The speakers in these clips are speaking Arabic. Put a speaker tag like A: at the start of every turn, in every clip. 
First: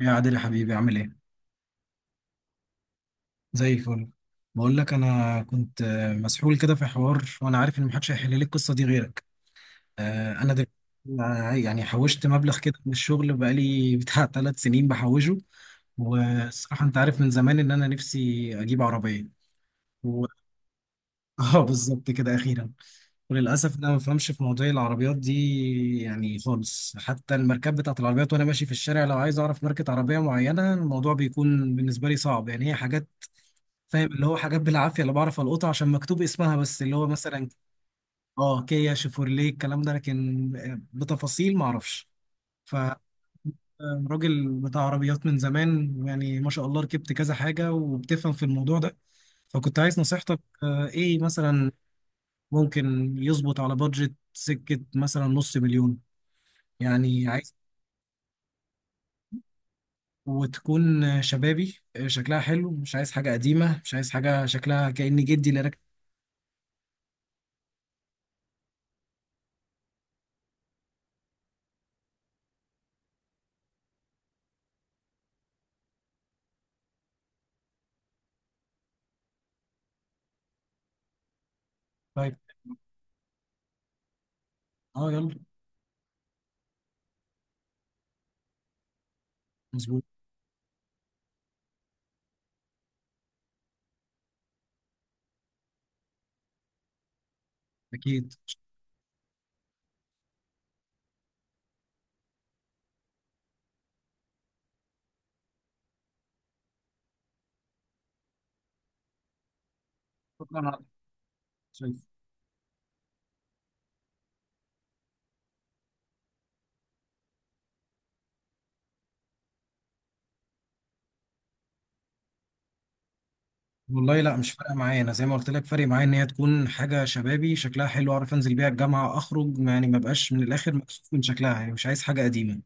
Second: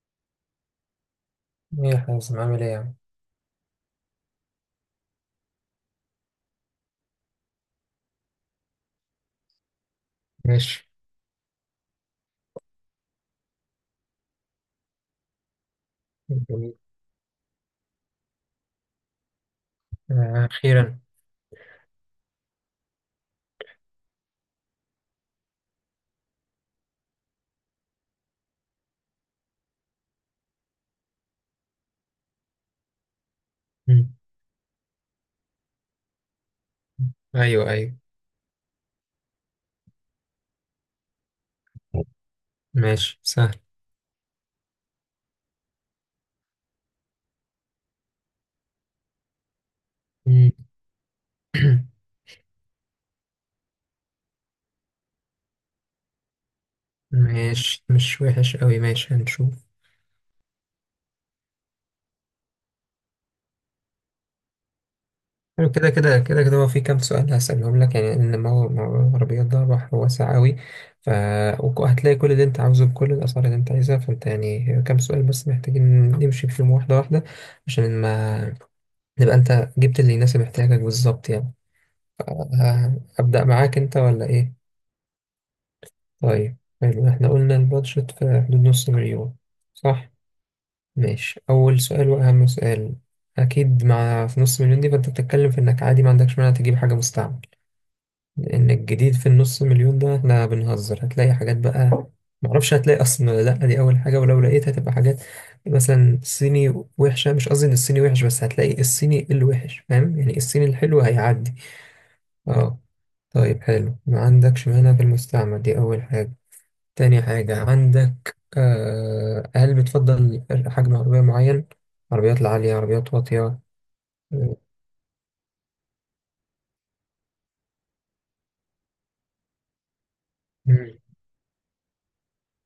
A: يا عادل يا حبيبي، عامل ايه؟
B: ايه يا حازم؟ عامل ايه يا عم؟
A: زي الفل. بقول لك انا كنت مسحول كده في حوار، وانا عارف ان محدش هيحل لي القصه دي غيرك. انا دلوقتي
B: ماشي.
A: يعني حوشت مبلغ كده من الشغل بقالي بتاع 3 سنين بحوشه.
B: جميل.
A: والصراحه انت عارف من زمان ان انا نفسي اجيب عربيه و...
B: آه، أخيرا.
A: اه، بالظبط كده اخيرا. وللاسف انا ما بفهمش في مواضيع العربيات دي يعني خالص، حتى الماركات بتاعت العربيات وانا ماشي في الشارع لو عايز اعرف ماركه عربيه معينه الموضوع بيكون بالنسبه لي صعب يعني، هي حاجات فاهم
B: مم.
A: اللي هو حاجات بالعافيه اللي بعرف القطها عشان مكتوب اسمها، بس اللي هو مثلا
B: أيوه أيوه.
A: اه كيا، شيفورليه، الكلام ده، لكن بتفاصيل ما اعرفش. ف
B: ماشي سهل.
A: راجل بتاع عربيات من زمان يعني ما شاء الله ركبت كذا حاجه وبتفهم في الموضوع ده، فكنت عايز نصيحتك.
B: مم.
A: ايه مثلا ممكن يظبط على بادجت سكه، مثلا نص مليون يعني. عايز
B: ماشي، مش وحش أوي، ماشي هنشوف.
A: وتكون شبابي، شكلها حلو، مش عايز حاجه قديمه، مش عايز حاجه شكلها كأن جدي اللي
B: حلو،
A: راكب.
B: كده هو في كام سؤال هسألهم لك، يعني إن موضوع العربيات ده بحر واسع أوي. ف وهتلاقي كل اللي أنت عاوزه بكل الأسعار اللي أنت عايزها، فأنت يعني كام سؤال بس محتاجين نمشي فيهم واحدة واحدة، عشان ما نبقى أنت جبت اللي يناسب احتياجك بالظبط يعني. ف-
A: طيب.
B: أبدأ معاك أنت ولا إيه؟
A: اه يلا.
B: طيب، حلو. احنا قلنا البادجت في حدود نص مليون،
A: مظبوط.
B: صح؟ ماشي. اول سؤال واهم سؤال، اكيد مع في نص مليون دي فانت بتتكلم في انك عادي ما عندكش مانع تجيب حاجه مستعمل،
A: اكيد.
B: لان الجديد في النص مليون ده احنا بنهزر، هتلاقي حاجات بقى، معرفش هتلاقي اصلا ولا لا، دي اول حاجه، ولو لقيت هتبقى حاجات مثلا صيني وحشه. مش قصدي ان الصيني وحش، بس هتلاقي الصيني الوحش، فاهم؟ يعني
A: شكرا
B: الصيني
A: على
B: الحلو هيعدي.
A: التوصيف.
B: اه. طيب حلو، ما عندكش مانع في المستعمل، دي اول حاجه. تاني حاجة، عندك هل بتفضل حجم عربية معين؟ عربيات العالية، عربيات واطية؟
A: والله لا، مش
B: آه،
A: فارقه معايا، انا زي ما قلت لك فارق معايا ان هي تكون حاجه شبابي، شكلها حلو، اعرف انزل بيها الجامعه اخرج يعني، ما بقاش من الاخر
B: مم.
A: مكسوف من شكلها يعني، مش عايز حاجه قديمه.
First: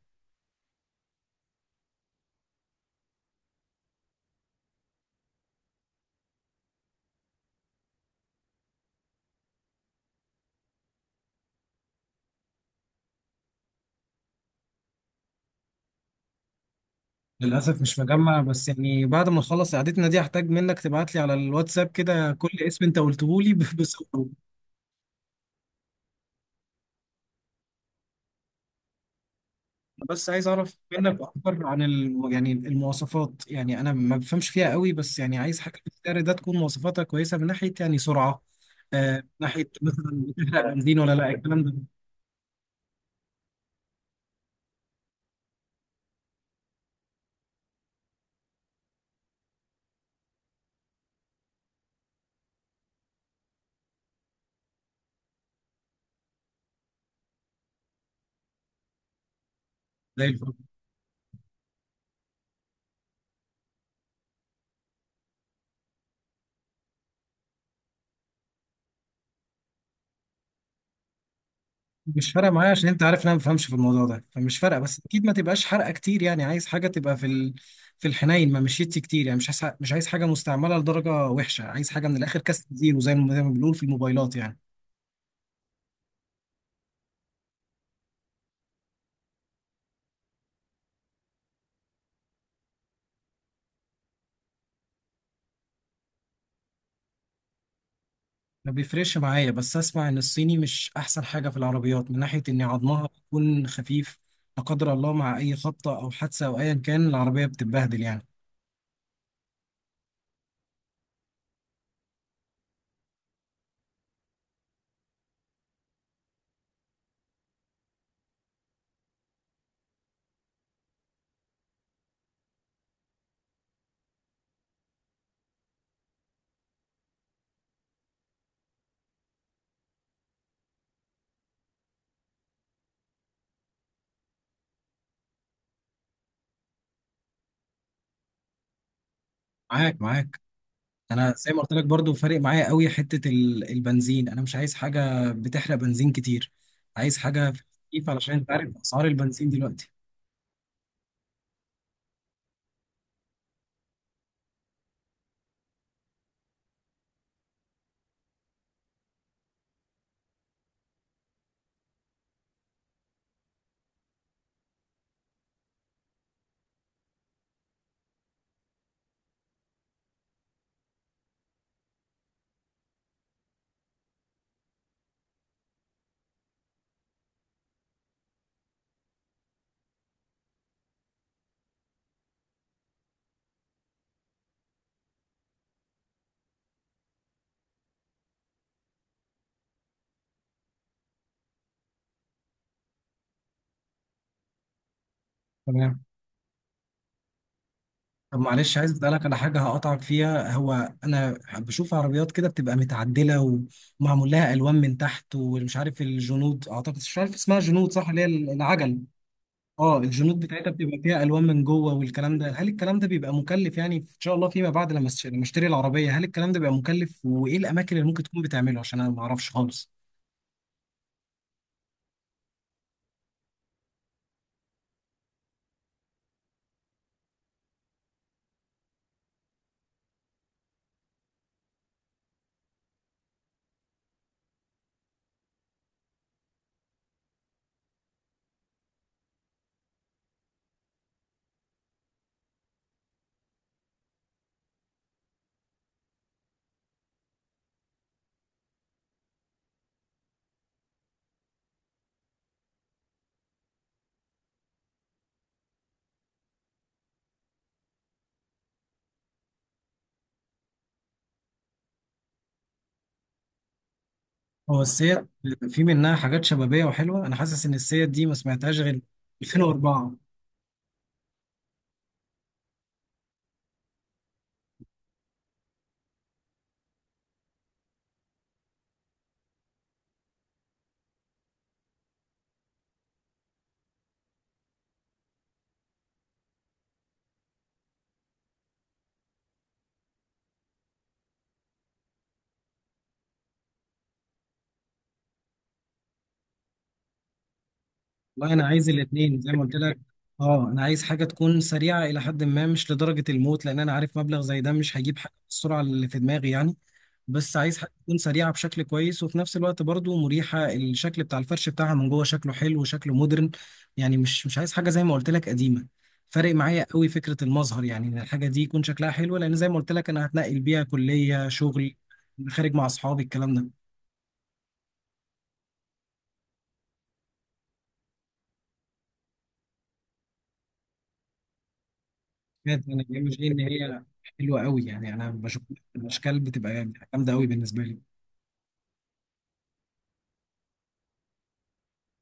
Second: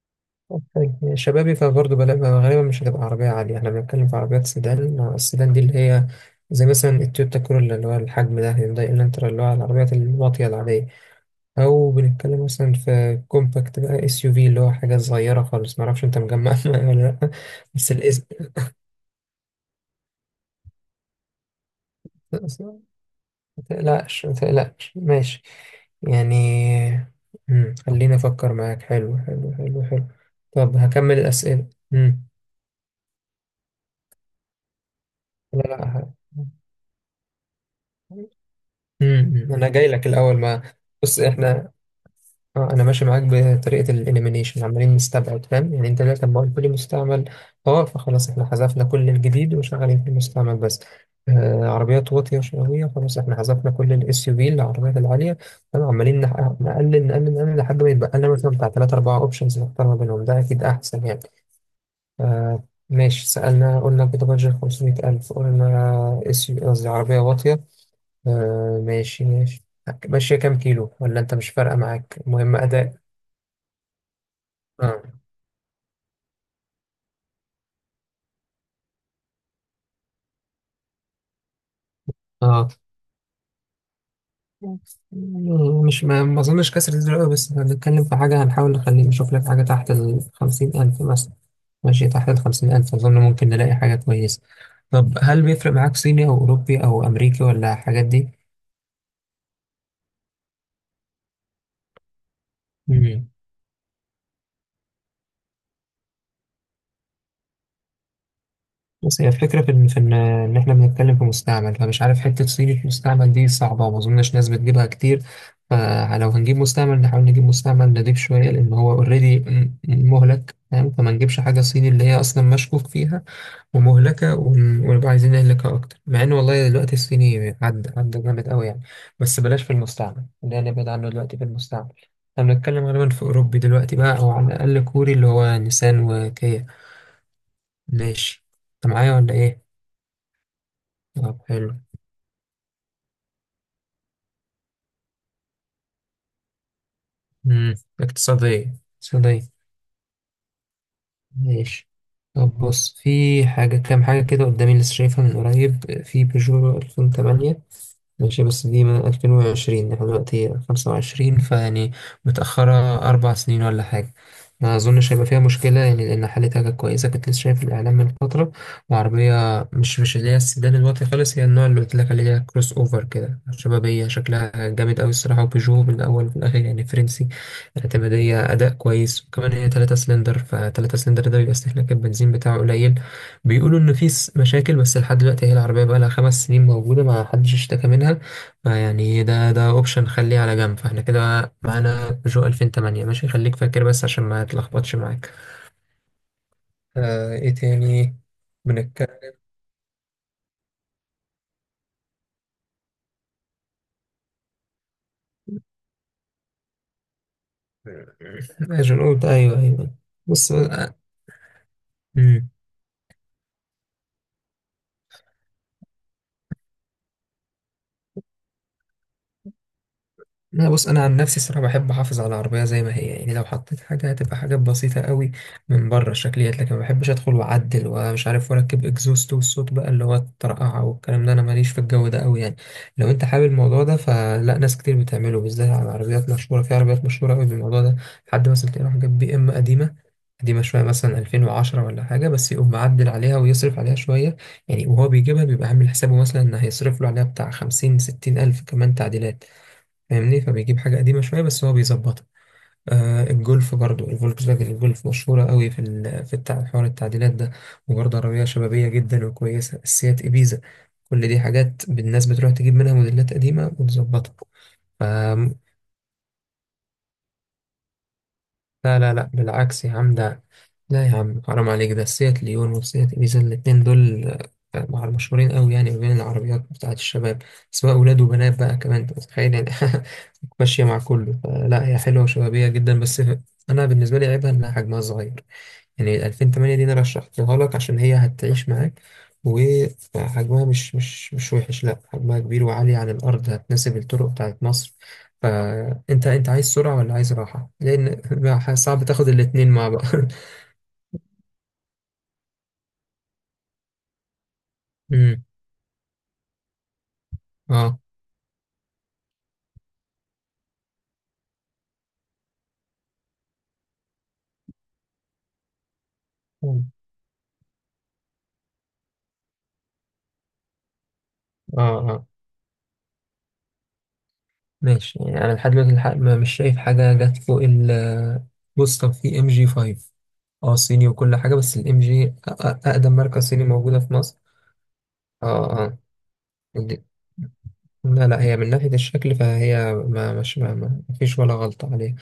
B: طيب، شبابي، فبرضه غالبا مش هتبقى عربية عالية، احنا بنتكلم في عربيات سيدان، السيدان دي اللي هي زي مثلا التويوتا كورولا، اللي هو الحجم ده، هيونداي الانترا، اللي هو العربيات الواطية العادية، أو بنتكلم مثلا في كومباكت بقى، اس يو في، اللي هو حاجة صغيرة خالص. معرفش أنت مجمع ولا لأ؟
A: للاسف
B: بس
A: مش مجمع، بس يعني بعد ما نخلص قعدتنا دي هحتاج منك تبعت لي على الواتساب كده كل
B: الاسم،
A: اسم انت قلته لي
B: ما تقلقش
A: بصوره.
B: ما تقلقش ماشي يعني. مم. خليني أفكر معاك. حلو حلو.
A: بس عايز
B: طب
A: اعرف منك
B: هكمل
A: اكتر
B: الأسئلة.
A: عن يعني المواصفات، يعني انا ما بفهمش فيها قوي، بس يعني عايز
B: لا
A: حاجه
B: لا
A: في السعر ده تكون مواصفاتها كويسه من ناحيه يعني سرعه، من
B: أنا
A: ناحيه
B: جاي لك
A: مثلا
B: الأول. ما
A: بتحرق بنزين ولا
B: بص
A: لا، الكلام
B: إحنا،
A: ده.
B: اه انا ماشي معاك بطريقه الاليمينيشن، عمالين نستبعد، فاهم؟ يعني انت دلوقتي لما قلت لي مستعمل، اه، فخلاص احنا حذفنا كل الجديد، وشغالين في المستعمل بس. آه، عربيات واطيه وشقاويه، خلاص احنا حذفنا كل الاس يو في، العربيات العاليه، فاهم؟ عمالين نقلل نقلل لحد ما يتبقى لنا مثلا بتاع 3 4 أوبشنز، نختار ما بينهم،
A: زي
B: ده
A: الفل.
B: أكيد أحسن يعني. آه. ماشي، سألنا قلنا كده بادجت 500000، قلنا اس يو، قصدي عربية واطية، آه ماشي ماشي. ماشية كام كيلو؟ ولا أنت مش فارقة معاك،
A: مش فارقه
B: المهم
A: معايا عشان
B: أداء؟
A: انت عارف ان انا ما بفهمش في الموضوع ده فمش فارقه، بس
B: آه.
A: اكيد ما تبقاش حرقه كتير يعني، عايز حاجه تبقى في في الحنين ما مشيتش كتير يعني، مش عايز حاجه مستعمله لدرجه وحشه، عايز حاجه من الاخر كاست
B: اه،
A: زيرو، زي ما بنقول في الموبايلات يعني.
B: مش ما ما اظنش كسر الزر أوي، بس احنا بنتكلم في حاجه هنحاول نخليه، نشوف لك حاجه تحت ال 50000 مثلا. ماشي، تحت ال 50000 اظن ممكن نلاقي حاجه كويسه. طب هل بيفرق معاك صيني او اوروبي او امريكي، ولا الحاجات دي؟
A: ما بيفرقش معايا، بس اسمع ان الصيني مش احسن حاجه في العربيات من ناحيه ان عظمها
B: مم.
A: بيكون خفيف، لا قدر الله مع اي خبطه او حادثه او ايا كان العربيه بتتبهدل يعني.
B: بس هي الفكره في ان في ان إن احنا بنتكلم في مستعمل، فمش عارف، حته صيني في مستعمل دي صعبه، وما اظنش ناس بتجيبها كتير. فلو هنجيب مستعمل، نحاول نجيب مستعمل نضيف شويه، لان هو اوريدي مهلك، فاهم؟ فما نجيبش حاجه صيني اللي هي اصلا مشكوك فيها ومهلكة، ونبقى عايزين نهلكها أكتر، مع إن والله دلوقتي الصيني عدى جامد أوي يعني، بس بلاش في المستعمل ده، نبعد عنه دلوقتي في المستعمل. احنا بنتكلم غالبا في أوروبي دلوقتي بقى، أو على الأقل كوري، اللي هو نيسان وكيا. ماشي. أنت معايا ولا إيه؟
A: معاك، معاك. انا
B: طب
A: زي ما قلت
B: حلو.
A: لك برضو فارق معايا قوي حته البنزين، انا مش عايز حاجه بتحرق بنزين كتير، عايز حاجه في
B: مم.
A: الخفيف علشان انت
B: اقتصادية
A: عارف اسعار البنزين
B: اقتصادية،
A: دلوقتي.
B: ماشي. طب بص، في حاجة، كام حاجة كده قدامي لسه شايفها من قريب، في بيجو 2008، ماشي بس دي من 2020، احنا دلوقتي 25، فيعني متأخرة 4 سنين ولا حاجة. ما أظنش هيبقى فيها مشكلة يعني، لأن حالتها كانت كويسة، كنت لسه شايف الإعلان من فترة، وعربية مش مش اللي هي السيدان الواطي خالص، هي النوع اللي قلت لك عليه، اللي هي كروس أوفر كده، شبابية، شكلها جامد أوي الصراحة، وبيجو من الأول وفي الآخر يعني فرنسي، اعتمادية، أداء كويس، وكمان هي تلاتة سلندر، فتلاتة سلندر ده بيبقى استهلاك البنزين بتاعه قليل. بيقولوا ان في مشاكل، بس لحد دلوقتي هي العربيه بقى لها 5 سنين موجوده ما حدش اشتكى منها. فيعني ده اوبشن، خليه على جنب، فاحنا كده معانا بيجو 2008، ماشي خليك فاكر بس عشان ما تلخبطش معاك.
A: تمام.
B: آه، ايه تاني؟
A: طب معلش عايز اسالك
B: بنتكلم،
A: على حاجه هقطعك فيها، هو انا بشوف عربيات كده بتبقى متعدله ومعمول لها الوان من تحت، ومش عارف الجنود اعتقد، مش عارف اسمها جنود صح؟ اللي هي
B: اجل؟
A: العجل.
B: قلت ايوه ايوه.
A: اه الجنود
B: بص،
A: بتاعتها
B: آه.
A: بتبقى فيها الوان من جوه والكلام ده، هل الكلام ده بيبقى مكلف يعني ان شاء الله فيما بعد لما لما اشتري العربيه، هل الكلام ده بيبقى مكلف وايه الاماكن اللي ممكن تكون بتعمله، عشان انا ما اعرفش خالص.
B: لا بص، انا عن نفسي الصراحه بحب احافظ على العربيه زي ما هي، يعني لو حطيت حاجه هتبقى حاجات بسيطه قوي من بره، الشكليات، لكن ما بحبش ادخل واعدل ومش عارف واركب اكزوست والصوت بقى اللي هو الطرقعه والكلام ده، انا ماليش في الجو ده قوي يعني. لو انت حابب الموضوع ده فلا، ناس كتير بتعمله، بالذات على عربيات مشهوره، في عربيات مشهوره قوي بالموضوع ده. حد مثلا تلاقيه راح جاب بي ام قديمه، قديمة شوية مثلا 2010 ولا حاجة، بس يقوم معدل عليها ويصرف عليها شوية يعني، وهو بيجيبها بيبقى عامل حسابه مثلا إن هيصرف له عليها بتاع 50 60 ألف كمان تعديلات، فاهمني؟ فبيجيب حاجة قديمة شوية بس هو بيظبطها. آه، الجولف برضو، الفولكس فاجن الجولف مشهورة قوي في حوار التعديلات ده، وبرضه عربية شبابية جدا وكويسة، السيات إبيزا، كل دي حاجات الناس بتروح تجيب منها موديلات قديمة وتظبطها.
A: هو السيات في منها حاجات شبابيه وحلوه؟ انا حاسس ان السيات دي ما سمعتهاش
B: لا
A: غير
B: لا لا بالعكس يا
A: 2004.
B: عم ده، لا يا عم حرام عليك، ده سيات ليون وسيات إبيزا الاتنين دول مشهورين قوي يعني، ما بين العربيات بتاعة الشباب، سواء أولاد وبنات بقى، كمان أنت متخيل يعني ماشية مع كله. لا هي حلوة وشبابية جدا، بس أنا بالنسبة لي عيبها إنها حجمها صغير. يعني 2008 دي انا رشحتها لك عشان هي هتعيش معاك، وحجمها مش وحش، لا حجمها كبير وعالي عن الارض، هتناسب الطرق بتاعت مصر. انت عايز سرعة ولا عايز راحة؟ لان
A: والله انا
B: بقى
A: عايز
B: صعب تاخد
A: الاثنين زي ما
B: الاتنين
A: قلت
B: مع
A: لك،
B: بعض
A: اه انا عايز حاجه تكون سريعه الى حد ما، مش لدرجه الموت لان انا عارف مبلغ زي ده مش هجيب حاجه
B: امم.
A: بالسرعه اللي في دماغي يعني. بس عايز حاجة
B: اه.
A: تكون سريعة بشكل كويس، وفي نفس الوقت برضو مريحة، الشكل بتاع الفرش بتاعها من جوه شكله حلو وشكله مودرن يعني، مش عايز حاجة زي ما قلت لك قديمة. فارق
B: اه.
A: معايا قوي فكرة المظهر، يعني ان الحاجة دي يكون شكلها حلو لان زي ما قلت لك انا هتنقل بيها كلية، شغل،
B: اه.
A: خارج مع اصحابي، الكلام ده.
B: ماشي، يعني انا لحد دلوقتي الحق مش شايف حاجة جت فوق ال، بص طب في ام جي 5، اه صيني وكل حاجة، بس الام جي
A: بجد انا
B: اقدم
A: جاي، مش
B: ماركة
A: جاي ان
B: صيني موجودة
A: هي
B: في مصر.
A: حلوة قوي يعني، انا بشوف
B: اه. اه.
A: الاشكال بتبقى جامدة قوي بالنسبة لي.
B: لا لا، هي من ناحية الشكل فهي ما مش ما ما ما فيش ولا غلطة عليه،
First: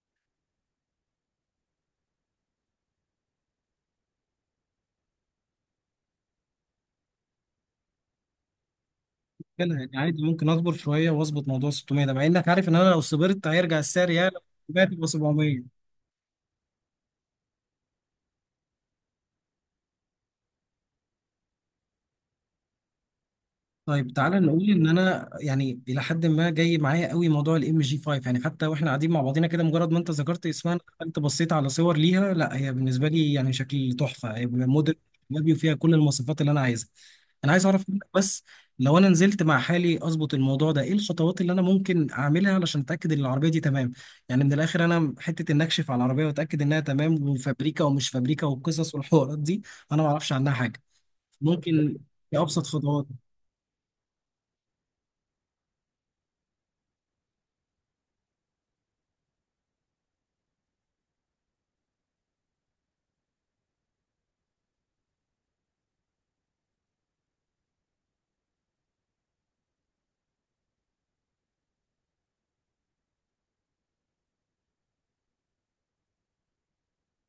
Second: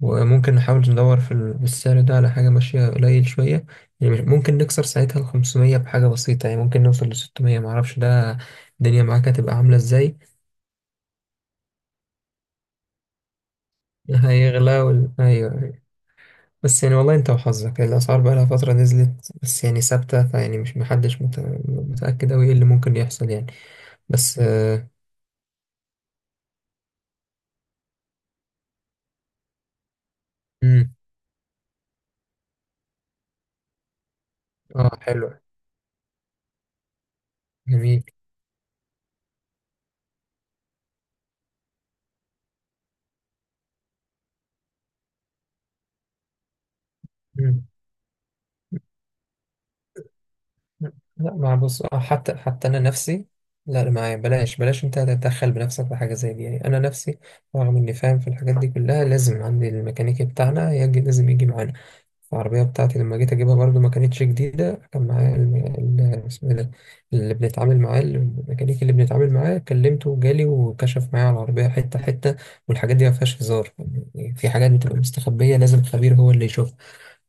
B: وممكن نحاول ندور في السعر ده على حاجة ماشية قليل شوية، ممكن نكسر ساعتها ال 500 بحاجة بسيطة، يعني ممكن نوصل ل 600، معرفش ده الدنيا معاك هتبقى
A: كده
B: عاملة
A: يعني
B: ازاي.
A: عادي، ممكن اصبر شوية واظبط موضوع 600 ده، مع انك عارف ان انا لو صبرت هيرجع السعر يا
B: هيغلى
A: 700 تبقى
B: وال... أيوه
A: 700.
B: أيوه. بس يعني والله انت وحظك، الأسعار بقى لها فترة نزلت بس يعني ثابتة، فيعني مش، محدش مت... متأكد أوي ايه اللي ممكن يحصل يعني.
A: طيب
B: بس
A: تعالى نقول ان
B: اه,
A: انا يعني الى حد ما جاي معايا قوي موضوع الام جي 5 يعني، حتى واحنا قاعدين مع بعضينا كده مجرد ما انت ذكرت اسمها انا
B: مم.
A: دخلت بصيت على صور ليها، لا هي بالنسبه لي يعني شكل تحفه، هي
B: آه
A: موديل
B: حلو.
A: شبابي وفيها كل المواصفات اللي انا عايزها. انا عايز اعرف منك
B: جميل.
A: بس لو انا نزلت مع حالي اظبط الموضوع ده، ايه الخطوات اللي انا ممكن اعملها علشان اتاكد ان العربيه دي تمام، يعني من الاخر انا حته ان اكشف على العربيه واتاكد انها تمام،
B: مم.
A: وفابريكا ومش فابريكا والقصص والحوارات دي، انا ما اعرفش عنها حاجه.
B: لا، ما بص،
A: ممكن
B: حتى
A: ايه ابسط
B: حتى انا
A: خطوات؟
B: نفسي، لا ما بلاش بلاش انت تتدخل بنفسك في حاجه زي دي يعني، انا نفسي رغم اني فاهم في الحاجات دي كلها، لازم عندي الميكانيكي بتاعنا يجي، لازم يجي معانا. العربيه بتاعتي لما جيت اجيبها برضو ما كانتش جديده، كان معايا اسمه إيه ده، اللي بنتعامل معاه، الميكانيكي اللي بنتعامل معاه، كلمته وجالي وكشف معايا على العربيه حته حته، والحاجات دي ما فيهاش هزار يعني، في حاجات بتبقى مستخبيه لازم خبير هو اللي يشوفها،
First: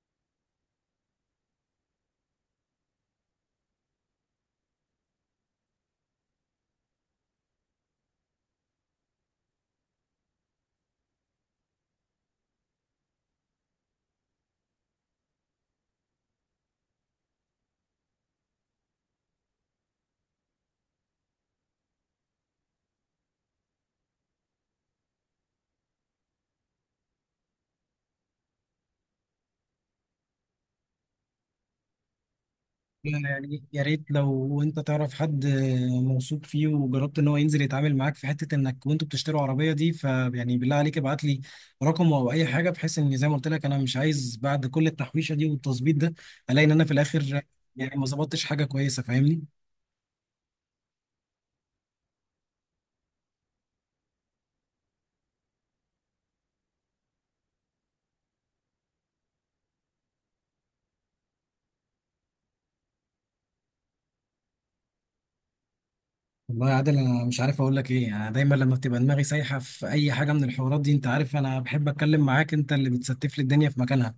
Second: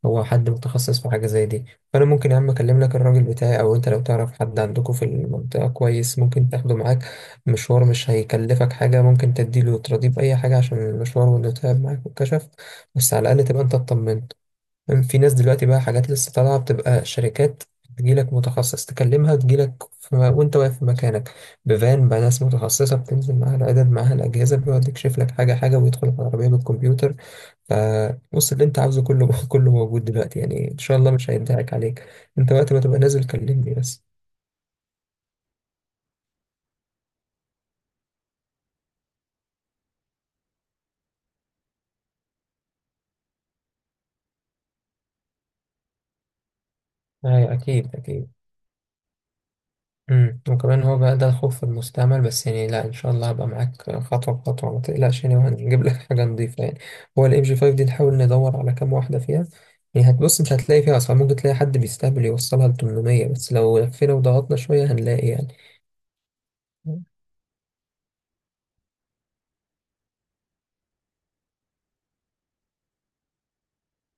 B: هو حد متخصص في حاجة زي دي. فأنا ممكن يا عم أكلم لك الراجل بتاعي، أو أنت لو تعرف حد عندكم في المنطقة كويس ممكن تاخده معاك مشوار، مش هيكلفك حاجة، ممكن تديله تراضيه بأي حاجة عشان المشوار وإنه تعب معاك والكشف، بس على الأقل تبقى أنت اطمنت. في ناس دلوقتي بقى، حاجات لسه طالعة، بتبقى شركات تجيلك متخصص، تكلمها تجيلك وأنت واقف في مكانك بفان بقى، ناس متخصصة بتنزل معاها العدد معاها الأجهزة، بيقعد يكشف لك حاجة حاجة ويدخل العربية بالكمبيوتر. فبص، اللي انت عاوزه كله كله موجود دلوقتي، يعني ان شاء الله مش هينتهك عليك، انت وقت ما تبقى نازل
A: يعني
B: كلمني
A: يا
B: بس.
A: ريت لو انت تعرف حد موثوق فيه وجربت ان هو ينزل يتعامل معاك في حته انك وانتوا بتشتروا عربيه دي، فيعني بالله عليك ابعت لي رقمه او اي حاجه، بحيث ان زي ما قلت لك انا مش عايز بعد كل التحويشه دي والتظبيط ده الاقي ان انا في الاخر
B: ايوه
A: يعني
B: اكيد
A: ما
B: اكيد.
A: ظبطتش حاجه كويسه، فاهمني؟
B: امم. وكمان هو بقى ده الخوف في المستعمل، بس يعني لا ان شاء الله هبقى معاك خطوه بخطوه، ما تقلقش يعني، وهنجيب لك حاجه نظيفه يعني. هو الام جي 5 دي نحاول ندور على كام واحده فيها، يعني هتبص انت هتلاقي فيها اسعار، ممكن تلاقي حد بيستهبل يوصلها ل 800، بس لو لفينا وضغطنا شويه هنلاقي يعني.
A: والله يا عادل
B: مم.
A: انا مش عارف اقول لك ايه، يعني انا دايما لما بتبقى دماغي سايحه في اي حاجه من الحوارات دي انت عارف انا بحب اتكلم معاك، انت اللي بتستف لي الدنيا في مكانها،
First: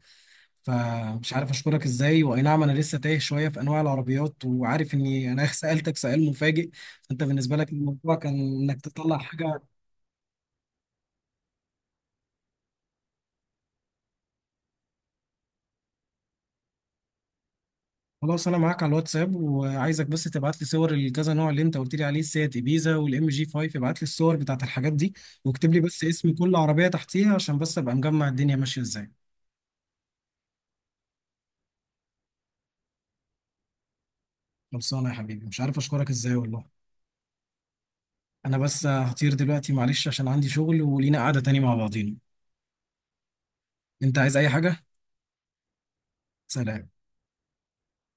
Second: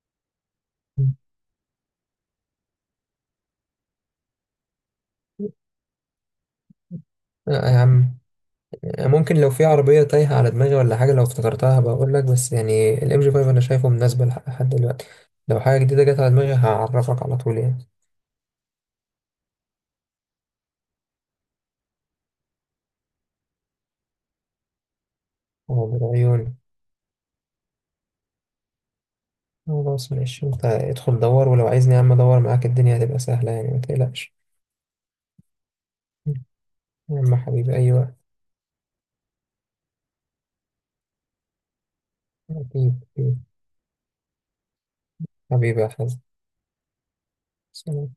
A: فمش عارف اشكرك ازاي. واي نعم انا لسه تايه شويه في انواع العربيات، وعارف اني انا سالتك سؤال مفاجئ، انت بالنسبه لك
B: آه يا
A: الموضوع
B: عم،
A: كان انك
B: يعني
A: تطلع
B: ممكن لو
A: حاجه.
B: في عربية تايهة على دماغي ولا حاجة لو افتكرتها بقول لك، بس يعني الام جي 5 انا شايفه مناسبة لحد دلوقتي، لو حاجة جديدة جت على دماغي هعرفك على طول يعني.
A: خلاص، انا معاك على الواتساب وعايزك بس تبعت لي صور الكذا نوع اللي انت قلت لي عليه، السيات ابيزا والام جي 5، ابعت لي الصور بتاعت الحاجات دي، واكتب لي بس
B: هو
A: اسم كل
B: عيوني.
A: عربيه تحتيها عشان بس ابقى مجمع الدنيا ماشيه ازاي.
B: خلاص ماشي، انت ادخل دور، ولو عايزني يا عم ادور معاك، الدنيا هتبقى سهلة يعني ما تقلقش.
A: خلصانه يا حبيبي، مش عارف اشكرك ازاي والله.
B: يا عم حبيبي، ايوه
A: انا بس هطير دلوقتي معلش عشان عندي شغل، ولينا قعده تاني مع بعضينا.
B: اكيد أكيد.
A: انت عايز اي حاجه؟
B: حبيبي، يا حبيبي،
A: سلام.
B: سلام.